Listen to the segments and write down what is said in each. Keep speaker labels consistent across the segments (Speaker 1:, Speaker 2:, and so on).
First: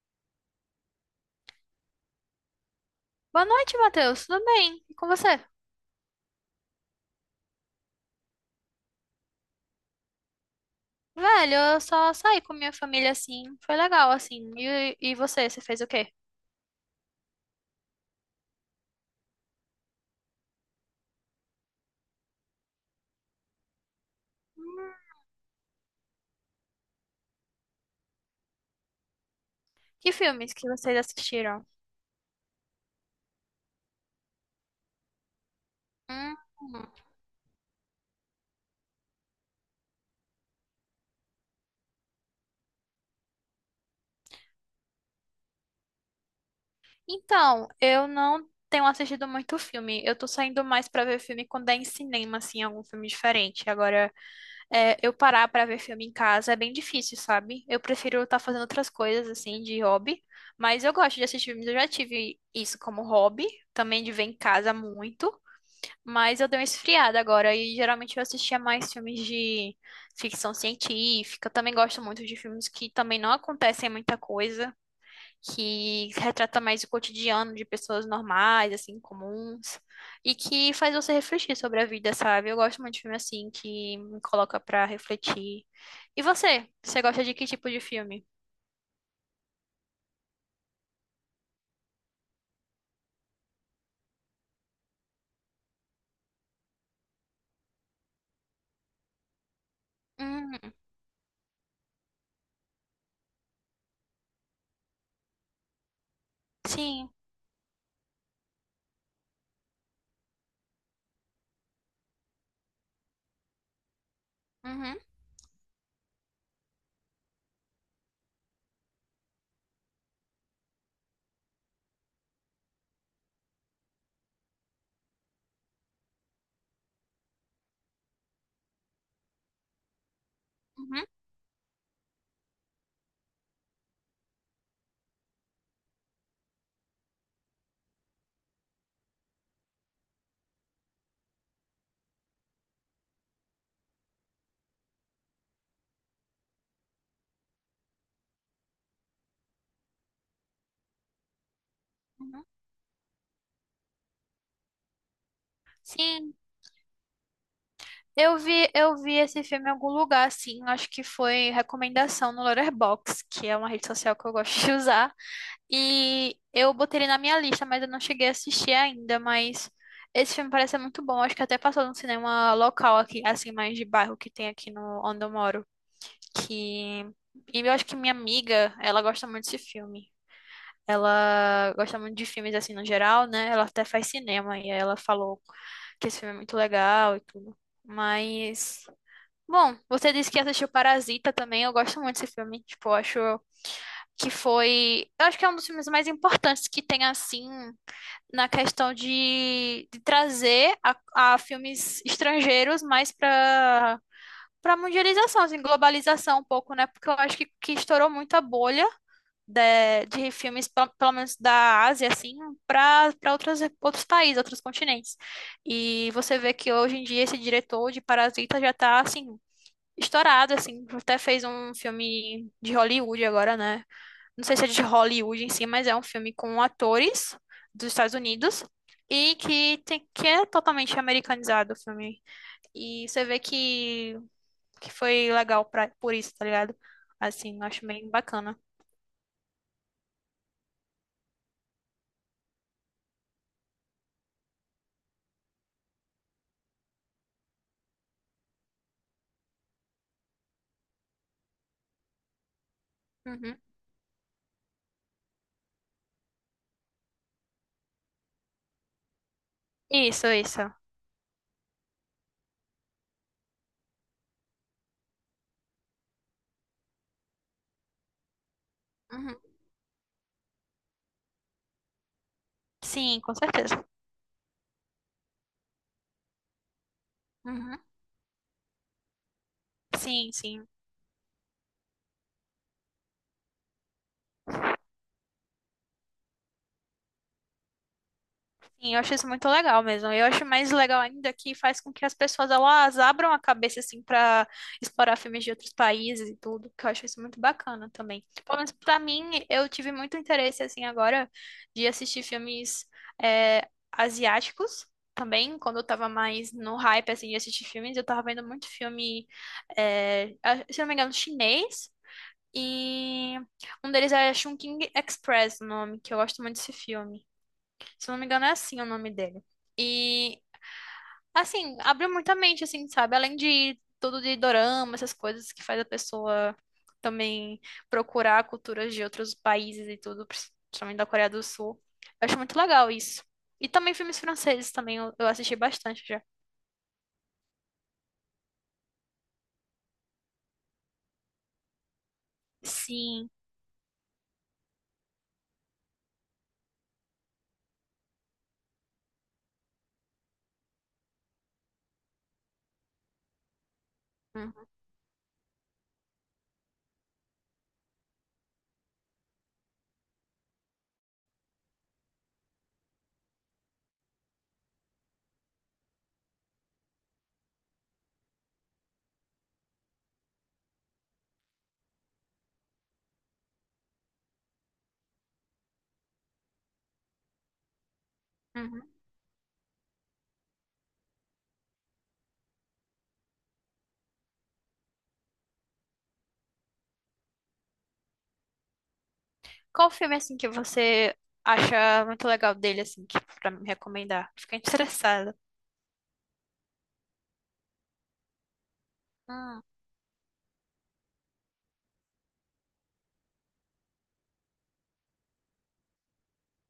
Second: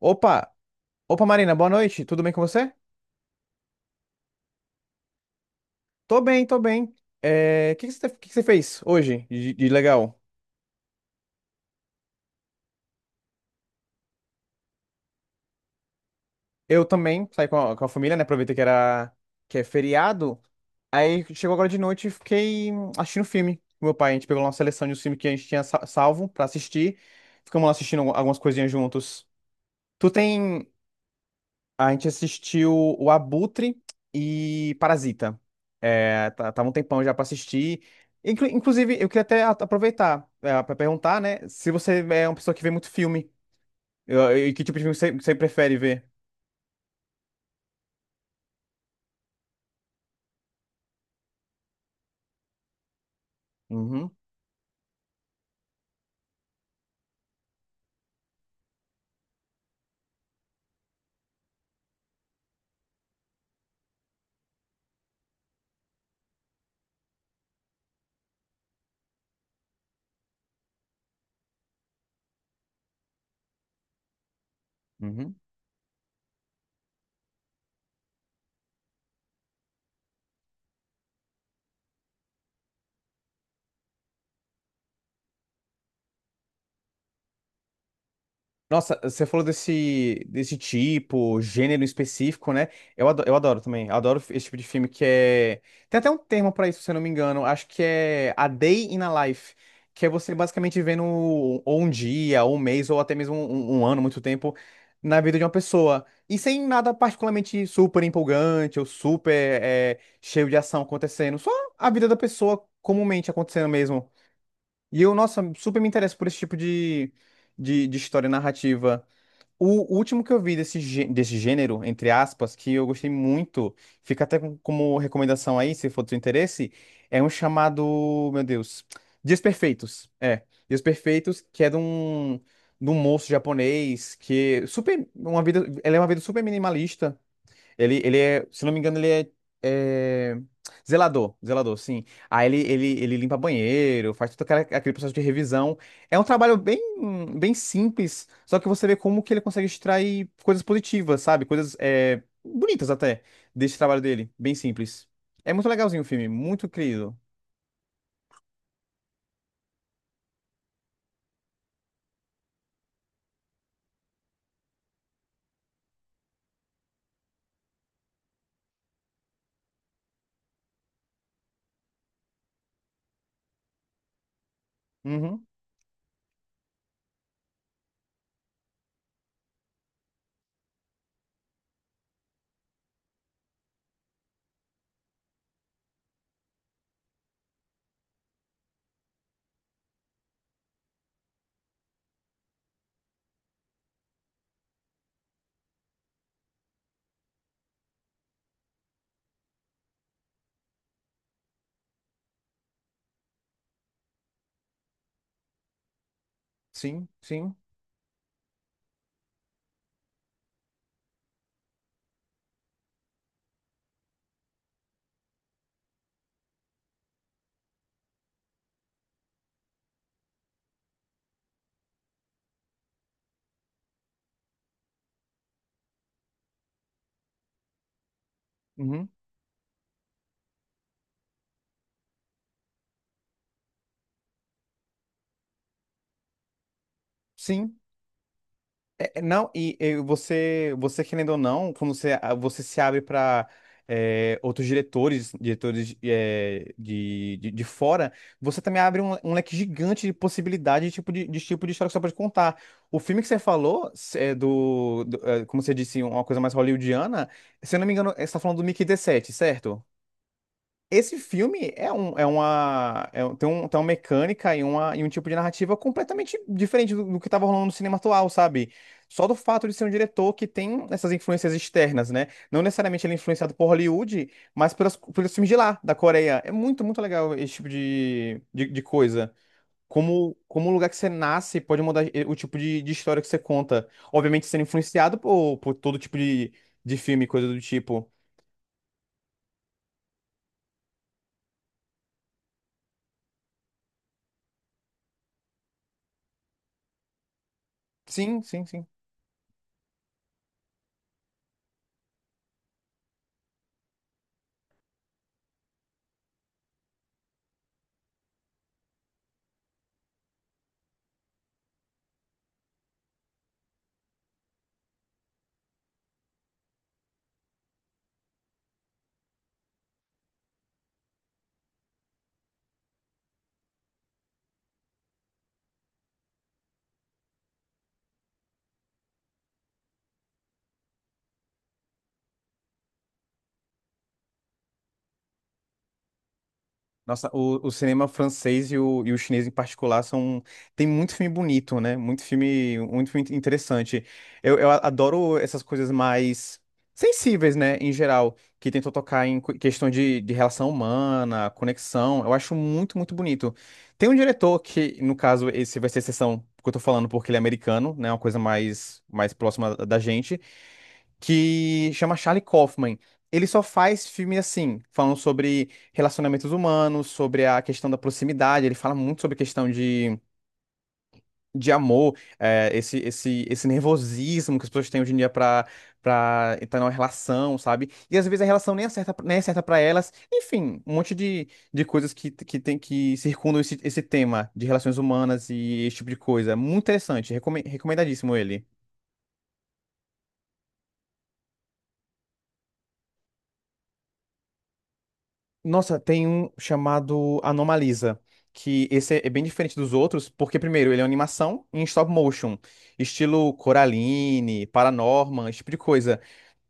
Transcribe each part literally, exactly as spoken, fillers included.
Speaker 1: Opa! Opa, Marina, boa noite. Tudo bem com você?
Speaker 2: Boa noite, Matheus. Tudo bem? E com você?
Speaker 1: Tô bem, tô bem. É, O que que você, que que você fez hoje de, de legal?
Speaker 2: Velho, eu só saí com minha família assim. Foi legal, assim. E, e você, você fez o quê?
Speaker 1: Eu também saí com a, com a família, né? Aproveitei que era que é feriado. Aí chegou agora de noite e fiquei hum, assistindo filme com meu pai. A gente pegou lá uma seleção de um filme que a gente tinha sa- salvo pra assistir. Ficamos lá assistindo algumas coisinhas juntos. Tu
Speaker 2: Que filmes que
Speaker 1: tem
Speaker 2: vocês assistiram?
Speaker 1: A gente assistiu o Abutre e Parasita. É,
Speaker 2: Hum.
Speaker 1: tá- tava um tempão já pra assistir. Inclu- inclusive, eu queria até a- aproveitar é, para perguntar, né, se você é uma pessoa que vê muito filme. Eu- eu- e que tipo de filme você, você prefere ver?
Speaker 2: Então, eu não tenho assistido muito filme. Eu tô saindo mais pra ver filme quando é em cinema, assim, algum filme diferente.
Speaker 1: Uhum,
Speaker 2: Agora, é, eu parar pra ver filme em casa é bem difícil, sabe? Eu prefiro estar fazendo outras coisas, assim, de hobby. Mas eu gosto de assistir filmes. Eu já tive isso como hobby, também de ver em casa muito. Mas eu dei uma esfriada agora e geralmente eu assistia mais filmes de ficção científica. Eu também gosto muito de filmes que também não acontecem muita coisa,
Speaker 1: uhum.
Speaker 2: que retrata mais o cotidiano de pessoas normais, assim, comuns, e que faz você refletir sobre a vida, sabe? Eu gosto muito de filme assim que me coloca pra refletir. E você? Você gosta de que tipo de filme?
Speaker 1: Nossa, você falou desse, desse tipo, gênero específico, né? Eu adoro, eu adoro também. Adoro esse tipo de filme que é. Tem até um termo pra isso, se eu não me engano. Acho que é A Day in a Life. Que é você
Speaker 2: Hum,
Speaker 1: basicamente vendo ou um dia, ou um mês, ou até mesmo um, um ano, muito tempo, na vida de uma pessoa. E sem nada
Speaker 2: sim.
Speaker 1: particularmente super empolgante ou super é, cheio de ação acontecendo. Só a vida da pessoa comumente acontecendo mesmo.
Speaker 2: Uhum,
Speaker 1: E eu, nossa, super me interesso por esse tipo de, de, de história narrativa. O último que eu vi desse, gê- desse gênero, entre aspas, que eu gostei muito, fica até com- como recomendação aí, se for do seu interesse, é um chamado, meu Deus, Dias Perfeitos. É, Dias
Speaker 2: uhum,
Speaker 1: Perfeitos, que é de um, de um moço japonês que super, uma vida, ele é uma vida super minimalista, ele, ele é, se não me engano, ele é, é, zelador, zelador, sim. Aí ele, ele, ele limpa banheiro, faz todo aquela- aquele processo de revisão. É um trabalho bem, bem simples, só que você vê como que ele consegue extrair coisas positivas, sabe? Coisas é,
Speaker 2: uhum.
Speaker 1: bonitas até, desse trabalho dele, bem simples. É muito legalzinho o filme,
Speaker 2: Sim.
Speaker 1: muito querido.
Speaker 2: Eu vi, eu vi esse filme em algum lugar, assim, acho que foi recomendação no Letterboxd, que é uma rede social que eu gosto de usar, e eu botei ele na minha lista, mas eu não cheguei a assistir ainda, mas esse filme parece ser muito bom, acho que até passou num cinema local aqui, assim, mais de bairro que tem aqui no onde eu
Speaker 1: Uhum,
Speaker 2: moro, que... E eu acho que minha amiga, ela gosta muito desse filme. Ela gosta muito de filmes assim no geral, né? Ela até faz cinema e aí ela falou que esse filme é muito legal e tudo. Mas bom, você disse que assistiu Parasita também. Eu gosto muito desse filme. Tipo, eu acho que foi. Eu acho que é um dos filmes mais importantes que tem, assim, na questão de, de trazer a, a filmes estrangeiros mais para para mundialização, assim, globalização um pouco, né? Porque
Speaker 1: sim,
Speaker 2: eu acho que,
Speaker 1: sim,
Speaker 2: que estourou muito a bolha de, de filmes, pe- pelo menos da Ásia, assim, para para outros, outros países, outros continentes. E você vê que hoje em dia esse diretor de Parasita já tá, assim, estourado, assim. Até fez um filme de Hollywood agora, né? Não sei se é de Hollywood em si, mas é um filme com atores dos Estados Unidos
Speaker 1: uhum,
Speaker 2: e que, tem, que é totalmente americanizado o filme. E você vê que, que foi legal pra, por isso, tá ligado? Assim, eu
Speaker 1: sim.
Speaker 2: acho bem bacana.
Speaker 1: É, é, não, e, e você, Você querendo ou não, quando você, a- você se abre para outros diretores, diretores é, de, de, de fora, você também abre um, um leque gigante de possibilidade de tipo de, de tipo de história que você pode contar. O filme que você
Speaker 2: Uhum.
Speaker 1: falou, se- é do, do, é, como você disse, uma coisa mais hollywoodiana, se eu não me engano, você está falando do Mickey dezessete, certo?
Speaker 2: Isso, isso.
Speaker 1: Esse filme é um, é uma, é um- tem, um, tem uma mecânica e, uma, e um tipo de narrativa completamente diferente do, do que estava rolando no cinema atual, sabe? Só do
Speaker 2: Uhum.
Speaker 1: fato de ser um diretor que tem essas influências externas, né? Não necessariamente ele é
Speaker 2: Sim, com
Speaker 1: influenciado por
Speaker 2: certeza.
Speaker 1: Hollywood, mas pelas, pelos filmes de lá, da Coreia. É muito, muito legal esse tipo
Speaker 2: Uhum.
Speaker 1: de, de, de coisa.
Speaker 2: Sim,
Speaker 1: Como, como
Speaker 2: sim.
Speaker 1: o lugar que você nasce pode mudar eh, o tipo de, de história que você conta. Obviamente sendo influenciado por, por todo tipo de, de filme, coisa do tipo.
Speaker 2: Sim, eu acho isso muito legal mesmo. Eu acho mais legal ainda que faz com que as pessoas elas abram a cabeça assim para explorar filmes de outros países e tudo, que eu acho isso muito bacana também.
Speaker 1: Sim,
Speaker 2: Pelo
Speaker 1: sim,
Speaker 2: menos
Speaker 1: sim.
Speaker 2: para mim, eu tive muito interesse assim agora de assistir filmes é, asiáticos também. Quando eu tava mais no hype assim de assistir filmes, eu tava vendo muito filme, é, a- se não me engano, chinês. E um deles é Chungking Express, o nome, que eu gosto muito desse filme. Se não me engano, é assim o nome dele. E, assim, abriu muita mente, assim, sabe? Além de tudo de dorama, essas coisas que faz a pessoa também procurar culturas de outros países e tudo, principalmente da Coreia do Sul. Eu acho muito legal isso. E também filmes franceses também, eu, eu assisti bastante já.
Speaker 1: Nossa, o, o cinema francês e o, e o chinês em particular são. Tem muito filme bonito, né? Muito filme, muito filme
Speaker 2: Sim.
Speaker 1: interessante. Eu, eu adoro essas coisas mais sensíveis, né? Em geral, que tentam tocar em cu- questão de, de relação humana, conexão. Eu acho muito, muito bonito. Tem um diretor
Speaker 2: Uhum,
Speaker 1: que, no caso, esse vai ser a exceção que eu tô falando, porque ele é americano, né? Uma coisa mais, mais próxima da gente que chama Charlie Kaufman. Ele só faz filme assim, falando sobre relacionamentos humanos, sobre a questão da proximidade. Ele fala muito sobre a questão de, de amor, é, esse, esse, esse nervosismo que as pessoas têm hoje em dia para para entrar numa relação, sabe? E às vezes a relação nem
Speaker 2: uhum.
Speaker 1: é certa, nem é certa para elas. Enfim, um monte de, de coisas que, que tem que circundam esse, esse tema de relações humanas e esse tipo de coisa. Muito interessante, recome- recomendadíssimo ele.
Speaker 2: Qual filme, assim, que você acha muito legal dele, assim, que, pra me recomendar? Fiquei interessada.
Speaker 1: Nossa, tem um chamado Anomalisa, que esse é é bem
Speaker 2: Hum,
Speaker 1: diferente dos outros, porque primeiro, ele é uma animação em stop motion, estilo Coraline, Paranorman, esse tipo de coisa.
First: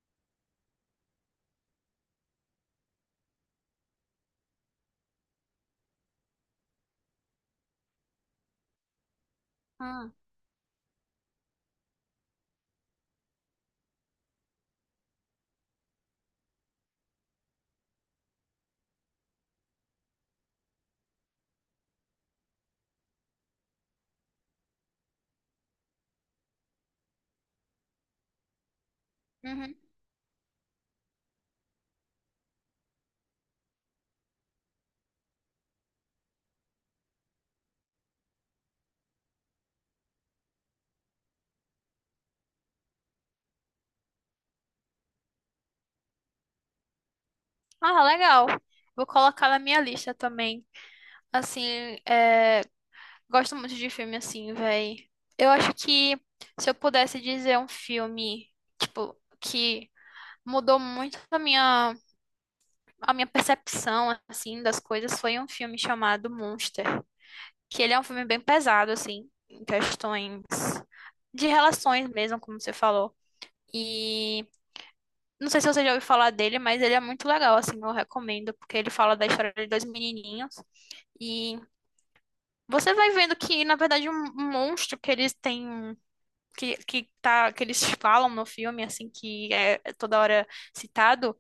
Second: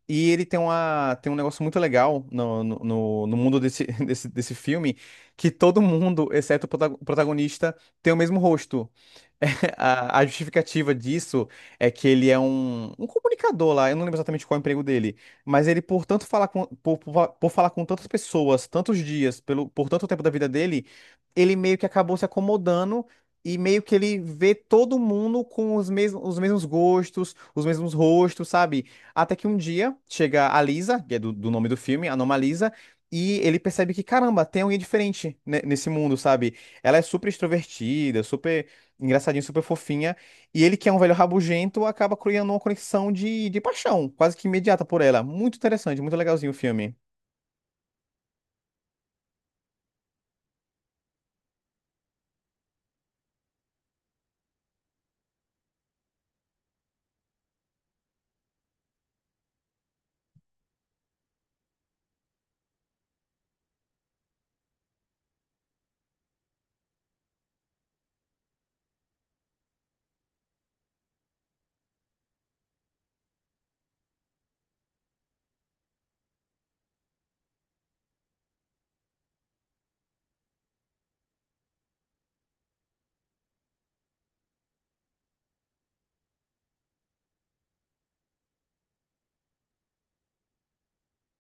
Speaker 1: E ele tem uma, tem um negócio muito legal no, no, no- no mundo desse, desse, desse filme, que todo mundo, exceto o prota- o protagonista, tem o mesmo rosto.
Speaker 2: hum,
Speaker 1: A, a justificativa disso é que ele é um, um comunicador lá, eu não lembro exatamente qual é o emprego dele, mas ele, por tanto falar com, por, por, por falar com tantas pessoas, tantos dias, pelo, por tanto tempo da vida dele, ele meio que acabou se acomodando e meio que ele vê todo mundo com os mesmos, os mesmos gostos, os mesmos rostos, sabe? Até que um
Speaker 2: uhum.
Speaker 1: dia chega a Lisa, que é do, do nome do filme, a nome Lisa, e ele percebe que, caramba, tem alguém diferente, né, nesse mundo, sabe? Ela é super extrovertida, super engraçadinho, super fofinha. E ele, que é um velho rabugento, acaba criando uma conexão de, de paixão, quase que imediata por ela. Muito interessante, muito legalzinho o filme.
Speaker 2: Ah, legal. Vou colocar na minha lista também. Assim, é, gosto muito de filme assim, véi. Eu acho que se eu pudesse dizer um filme, tipo, que mudou muito a minha, a minha percepção, assim, das coisas, foi um filme chamado Monster. Que ele é um filme bem pesado, assim, em questões de relações mesmo, como você falou. E não sei se você já ouviu falar dele, mas ele é muito legal, assim, eu recomendo, porque ele fala da história de dois menininhos. E você vai vendo que, na verdade, um um monstro que eles têm, que, que, tá, que eles falam no filme, assim, que é é toda hora citado,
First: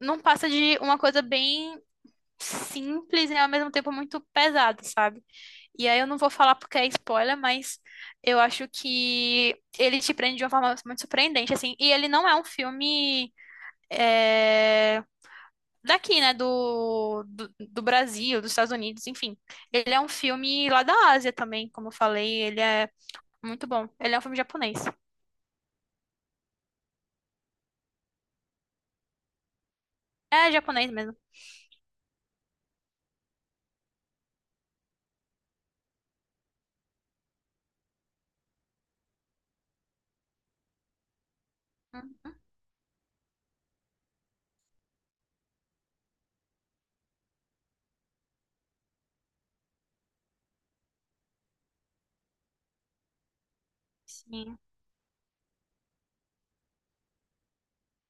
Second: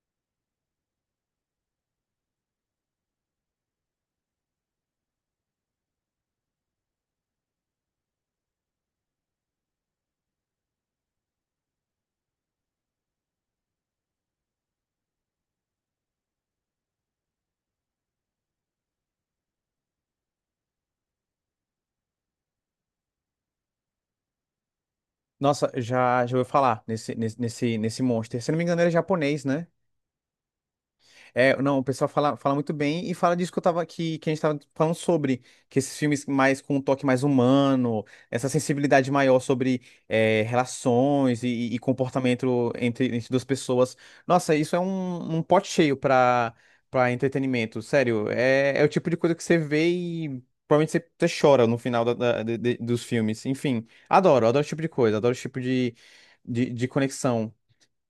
Speaker 2: não passa de uma coisa bem simples e, ao mesmo tempo, muito pesada, sabe? E aí eu não vou falar porque é spoiler, mas eu acho que ele te prende de uma forma muito surpreendente, assim. E ele não é um filme. é, Daqui, né, do, do, do Brasil, dos Estados Unidos, enfim. Ele é um filme lá da Ásia também, como eu falei, ele é muito bom. Ele é um filme japonês.
Speaker 1: Nossa, já, já ouviu falar nesse, nesse, nesse, nesse monster. Se não me engano, ele é japonês, né?
Speaker 2: É japonês mesmo.
Speaker 1: É, não, O pessoal fala, fala muito bem e fala disso que eu tava que, que a gente tava falando sobre, que esses filmes mais com um toque mais humano, essa sensibilidade maior sobre é, relações e, e
Speaker 2: Uhum,
Speaker 1: comportamento entre, entre duas pessoas. Nossa, isso é um, um pote cheio para para entretenimento, sério. É, é o tipo de coisa que você vê e provavelmente você, você chora no final da- da- de- de- dos filmes. Enfim, adoro,
Speaker 2: sim.
Speaker 1: adoro esse tipo de coisa, adoro esse tipo de, de, de conexão.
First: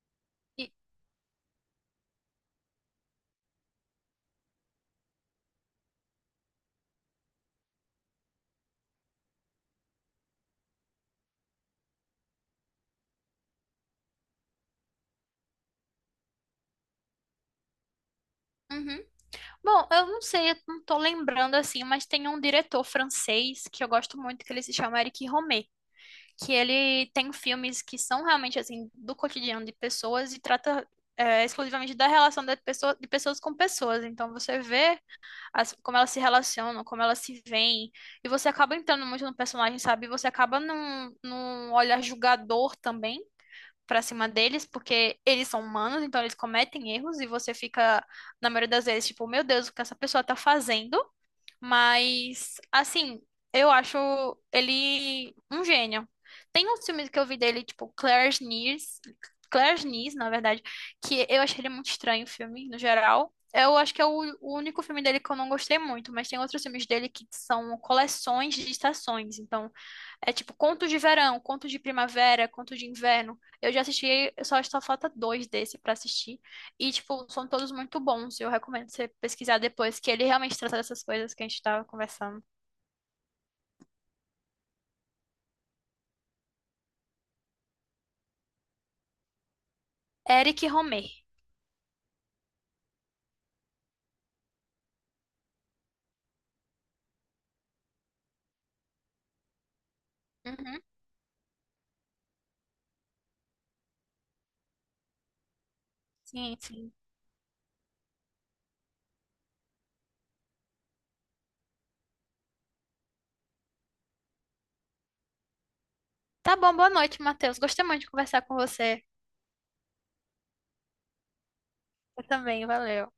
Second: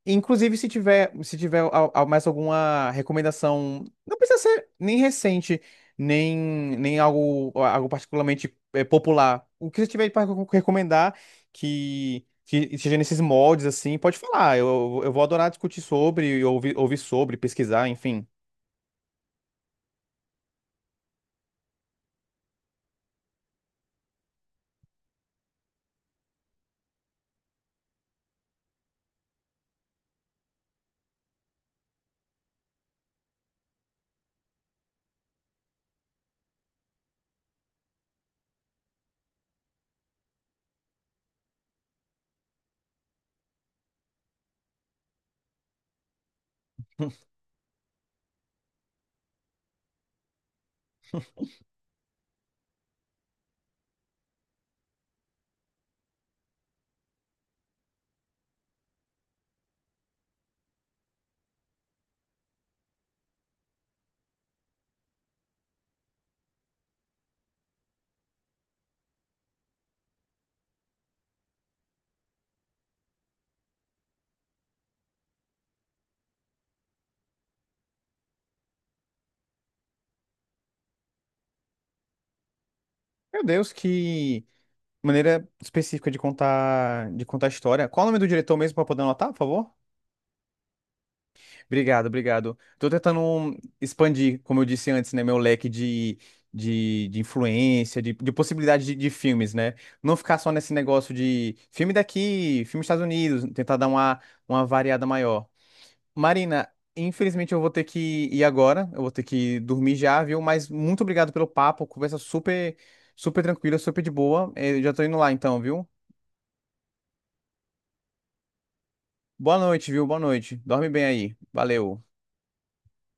Speaker 1: Inclusive, se
Speaker 2: E-
Speaker 1: tiver, se tiver al- al- mais alguma recomendação, não precisa ser nem recente, nem, nem algo, algo particularmente eh, popular. O que você tiver para recomendar que, que seja nesses moldes, assim, pode falar. Eu, eu vou adorar discutir sobre, ouvir, ouvir sobre, pesquisar, enfim.
Speaker 2: uhum. Bom, eu não sei, eu não tô lembrando assim, mas tem um diretor francês que eu gosto muito, que ele se chama Eric Rohmer, que ele tem filmes que são realmente assim do cotidiano de pessoas e trata é, exclusivamente da relação da pessoa, de pessoas com pessoas. Então você vê as- como elas se relacionam, como elas se veem. E você acaba entrando muito no personagem, sabe? E você acaba num, num olhar julgador também pra cima deles, porque eles são humanos, então eles cometem erros e você fica, na maioria das vezes, tipo, meu Deus, o que essa pessoa tá fazendo? Mas, assim, eu acho ele um gênio. Tem uns filmes que eu vi dele, tipo Claire's Niece, Claire's Niece, na verdade, que eu achei ele muito estranho o filme, no geral. Eu acho que é o, o único filme dele que eu não gostei muito, mas tem outros filmes dele que são coleções de estações. Então, é tipo contos de verão, contos de primavera, contos de inverno. Eu já assisti, só só falta dois desse pra assistir. E, tipo, são todos muito bons. Eu recomendo você pesquisar depois, que ele realmente trata dessas coisas que a gente tava conversando.
Speaker 1: Meu Deus, que maneira específica de contar, de contar a história. Qual é o nome do diretor mesmo para poder anotar, por favor?
Speaker 2: Eric Romer.
Speaker 1: Obrigado, obrigado. Tô tentando expandir, como eu disse antes, né, meu leque de, de, de influência, de, de possibilidade de, de filmes, né? Não ficar só nesse
Speaker 2: Uhum,
Speaker 1: negócio de filme daqui, filme dos Estados Unidos, tentar dar uma, uma variada maior.
Speaker 2: sim,
Speaker 1: Marina,
Speaker 2: sim.
Speaker 1: infelizmente eu vou ter que ir agora, eu vou ter que dormir já, viu? Mas muito obrigado pelo papo, conversa super, super tranquila, super de boa. Eh, já tô indo lá então, viu?
Speaker 2: Tá bom, boa noite, Matheus. Gostei muito de conversar com você.
Speaker 1: Boa noite, viu? Boa noite. Dorme bem aí. Valeu.
Speaker 2: Eu também, valeu.